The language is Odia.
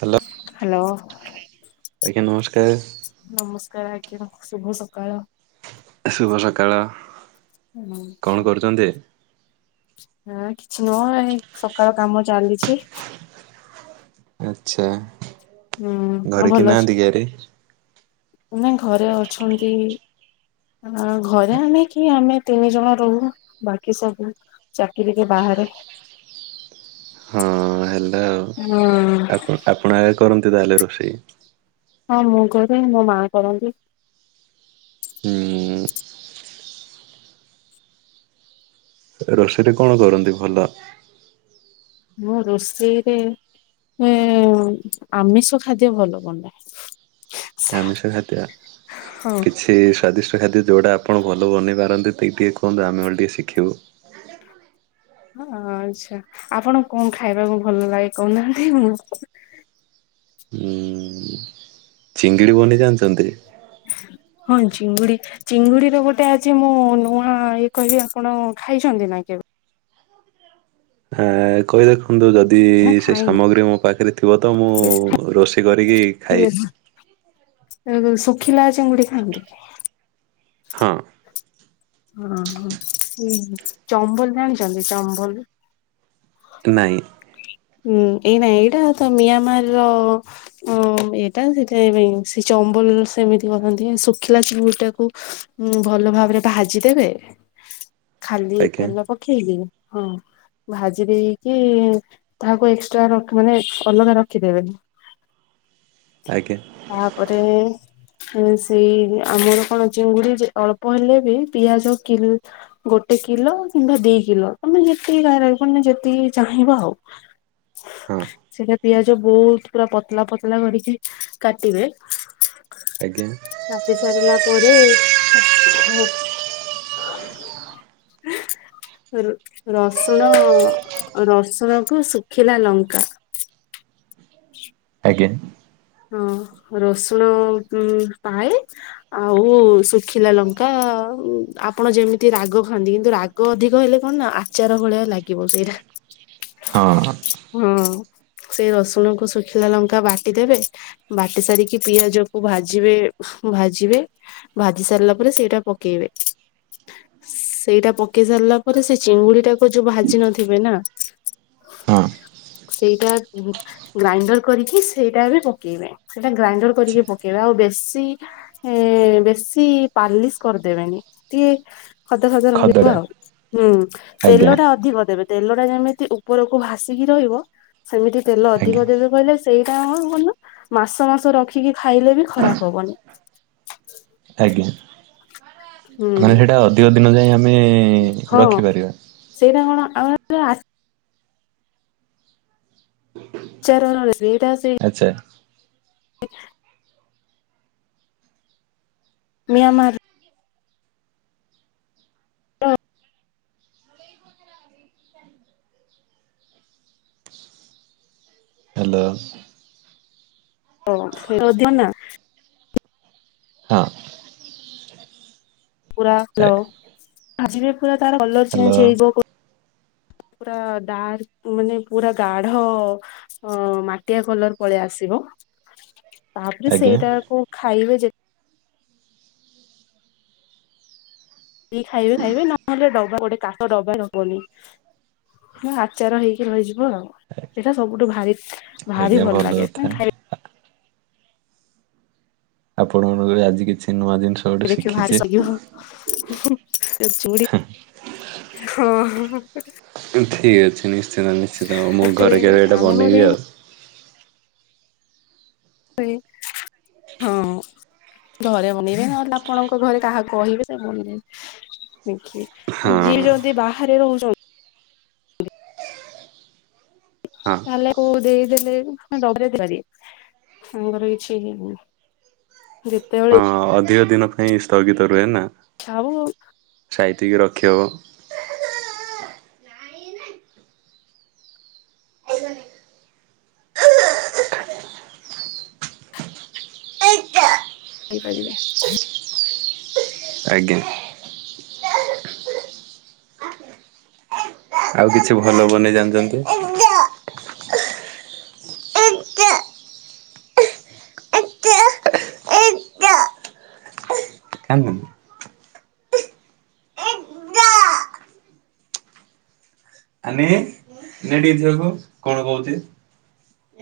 Hello hello. ଆଜ୍ଞା ନମସ୍କାର। ନମସ୍କାର ଆଜ୍ଞା, ଶୁଭ ସକାଳ। ଶୁଭ ସକାଳ। କଣ କରୁଚନ୍ତି? ହଁ କିଛି ନୁହଁ, ଏଇ ସକାଳ କାମ ଚାଲିଛି। ଆଚ୍ଛା ହୁଁ ଘରେ କିଏ ନାହାନ୍ତି କି ଆରେ? ନାଇ ଘରେ ଅଛନ୍ତି। ଅ, ଘରେ ଆମେ କିଏ? ଆମେ ତିନି ଜଣ ରହୁ। ବାକି ସବୁ ଚାକିରି କି ବା ହାରେ। ହଁ ହେଲୋ। ହୁଁ ଆପଣ ଆପଣ ଆଗ କରନ୍ତି ତାହେଲେ ରୋଷେଇ? ହଁ ମୁଁ କରେ। ମୋ ମା କରନ୍ତି। ହୁଁ ରୋଷେଇରେ କଣ କରନ୍ତି ଭଲ? ମୁଁ ରୋଷେଇରେ ଏ ଆମିଷ ଖାଦ୍ୟ ଭଲ ବନାଏ। ଆମିଷ ଖାଦ୍ୟ, ହଁ। କିଛି ସ୍ଵାଦିଷ୍ଟ ଖାଦ୍ୟ ଯୋଉଟା ଆପଣ ଭଲ ବନେଇ ପାରନ୍ତି। ଟିକେ ଟିକେ କୁହନ୍ତୁ ଆମେ ଅଲ ଟିକେ ଶିଖିବୁ। ହଁ, ଆଚ୍ଛା ଆପଣ କଣ ଖାଇବାକୁ ଭଲ ଲାଗେ କହୁନାହାନ୍ତି? ମୁଁ ମୁଁ ଚିଙ୍ଗିଡି ବନେଇ ଜାଣିଚନ୍ତି? ହଁ ଚିଙ୍ଗୁଡି, ଚିଙ୍ଗୁଡିର ଗୋଟେ ଅଛି ମୁଁ ନୂଆ ଇଏ କହିବି ଆପଣ ଖାଇଛନ୍ତି ନାଇଁ କେବେ? ଆ, କହି ଦେଖନ୍ତୁ ଯଦି ନା ସେ ଖାଇନି ସାମଗ୍ରୀ ମୋ ପାଖରେ ଥିବ ତ ମୁଁ ରୋଷେଇ କରିକି ଖାଇ ଏ, ଅ, ଶୁଖିଲା ଚିଙ୍ଗୁଡି ଖାଆନ୍ତି କି? ହଁ ହ ହ ଉ ଚମ୍ବଲ ଜାଣିଛନ୍ତି ଚମ୍ବଲ? ନାହିଁ। ହୁଁ ଏଇ ନାଇ ଏଇଟା ତ ମିଆଁମାର ର ଏଇଟା ସେ ଥିପାଇ ଚମ୍ବଲ୍, ସେମିତି କରନ୍ତି ଶୁଖିଲା ଚଙ୍ଗଟାକୁ ଭଲ ଭାବରେ ଭାଜିଦେବେ ଖାଲି ଆଜ୍ଞା ତେଲ ପକେଇକି ହଁ ଭାଜି ଦେଇକି ତାହାକୁ ଏକ୍ସଟ୍ରା ରକି ମାନେ ଅଲଗା ରଖିଦେବେନି। ହଁ। ତାପରେ ସେଇ ଆମର କଣ ଚିଙ୍ଗୁଡି ଯେ ଅଳ୍ପ ହେଲେ ପିଆଜ କିଲ ଗୋଟେ କିଲୋ କିମ୍ବା ଦି କିଲୋ ତମେ ଯେତିକି ମାନେ ଯେତିକି ଚାହିଁବ ଆଉ ହଁ ସେଇଟା ପିଆଜ ବହୁତ ପୁରା ପତଲା ପତଲା କରିକି କାଟିବେ ଆଜ୍ଞା। ରାତି ସାରିଲା ପରେ [inaudible] ର ରସୁଣ ରସୁଣ କୁ ଶୁଖିଲା ଲଙ୍କା ଗେନ୍ ହଁ ରସୁଣ ଉ ପାଏ ଆଉ ଶୁଖିଲା ଲଙ୍କା ଆପଣ ଯେମିତି ରାଗ ଖାନ୍ତି କିନ୍ତୁ ରାଗ ଅଧିକ ହେଲେ କଣ ନା ଆଚାର ଭଳିଆ ଲାଗିବ ସେଇଟା। ହଁ। ହଁ ସେଇ ରସୁଣକୁ ଶୁଖିଲା ଲଙ୍କା ବାଟି ଦେବେ ବାଟି ସାରିକି ପିଆଜ କୁ ଭାଜିବେ ଭାଜିବେ ଭାଜି ସାରିଲା ପରେ ସେଇଟା ପ ପକେଇବେ ସେଇଟା ପକେଇ ସାରିଲା ପରେ ସେ ଚିଙ୍ଗୁଡି ଟାକୁ ଯୋଉ ଭାଜି ନଥିବେ ନା ହଁ। ସେଇଟା ଗ୍ରାଇଣ୍ଡର କରିକି ସେଇଟା ଏବେ ପ କେଇବେ। ସେଟା ଗ୍ରାଇଣ୍ଡର କରିକି ପକେଇବେ ଆଉ ବେଶୀ ବେଶୀ ପାଲିସ କର ଦେବେନି ଟିକେ ଖଦ ଖଦ ରହିବ ଖଦଡ଼ା ଆଉ। ହୁଁ ଆଜ୍ଞା ତେଲ ଟା ଅଧିକ ଦେବେ ତେଲ ଟା ଯେମିତି ଉପରକୁ ଭାସିକି ରହିବ ସେମିତି ତେଲ ଆଜ୍ଞା। ଅଧିକ ଦେବେ କହିଲେ ସେଇଟା [unintelligible] ମାସ ମାସ ରଖିକି ଖାଇଲେ ବି ଖରାପ ହବନି ଆଜ୍ଞା। ମାନେ ହୁଁ ସେଇଟା ଅଧିକ ଦିନ ଯାଏ ଆମ ଆମେ ରଖିପାରିବା ଆସ ଚାରରେ ଆଚ୍ଛା। ମିଆମାର। ହ୍ୟାଲୋ। ଓ। ହଁ। ପୁରା ଆଜିିବି ପୁରା ତାର କଲର ହ୍ୟାଲୋ ଚେଞ୍ଜ ହେଇଯିବ। [inaudible] ପୁରା ଡାର୍କ ମାନେ ପୁରା ଗାଢ ମାଟିଆ କଲର ପଳେଇ ଆସିବ ହ [unintelligible] ତାପରେ ସେଇଟା କୁ ଖାଇବେ ଯେ ଖାଇବେ ଖାଇବେ ନହେଲେ ଡବା ଗୋଟେ କାଠ ଡବା ନବଉନି ନା ଆଚାର ହେଇକି ରହିଛି ହୁ ସେଇଟା ସବୁଠୁ ଭାରି ଭାରି ଆଜ୍ଞା ଭଲ ଲାଗେ କଥା। ଖାଇବା ଆପଣ ମାନଙ୍କ ଆଜି କିଛି ନୂଆ ଜିନିଷ ଗୋଟେ ଦେଖ ଶିଖିଛି। ଭାରି [unintelligible] ଚୁଡି ହଁ। ଠିକ୍ ଅଛି ନିଶ୍ଚନ୍ତ ନିଶ୍ଚନ୍ତ ଉ ମୁଁ ଘରେ ହୁଏନି କେବେ ଏଇଟା ଆମ ଘରେ ବନେଇବି ଆଉ। [unintelligible] ହଁ। ଘରେ ବନେଇବେନି ନହେଲେ ଆପଣଙ୍କ ଘରେ କାହାକୁ କହିବେ ତା ବନେଇ ଦେ ଆଉ ଯିଏ ହଁ। ଯଦି ବାହାରେ ରୋହୁଚ ହଁ ତାହଲେ କ ଦେଇଦେଲେ [unintelligible] ତାଙ୍କର କିଛିଇ ଯେତେବେଳ ଦଇ ଦିନ ପାଇଁ ସ୍ଥଗିତ ରୁହେ ନା। ଆଉ। ସାଇତିକି ରଖିବ। ଆଜ୍ଞା ଖାଇ ପାରିବେ। ଆଜ୍ଞା। ଆଉ କିଛି ଭଲ ବନେଇ ଜାଣିଛନ୍ତି। କାନ୍ଦୁନି ଆ ନ ନେ ଟିକେ ଝିଅ କୁ କଣ କହୁଛି।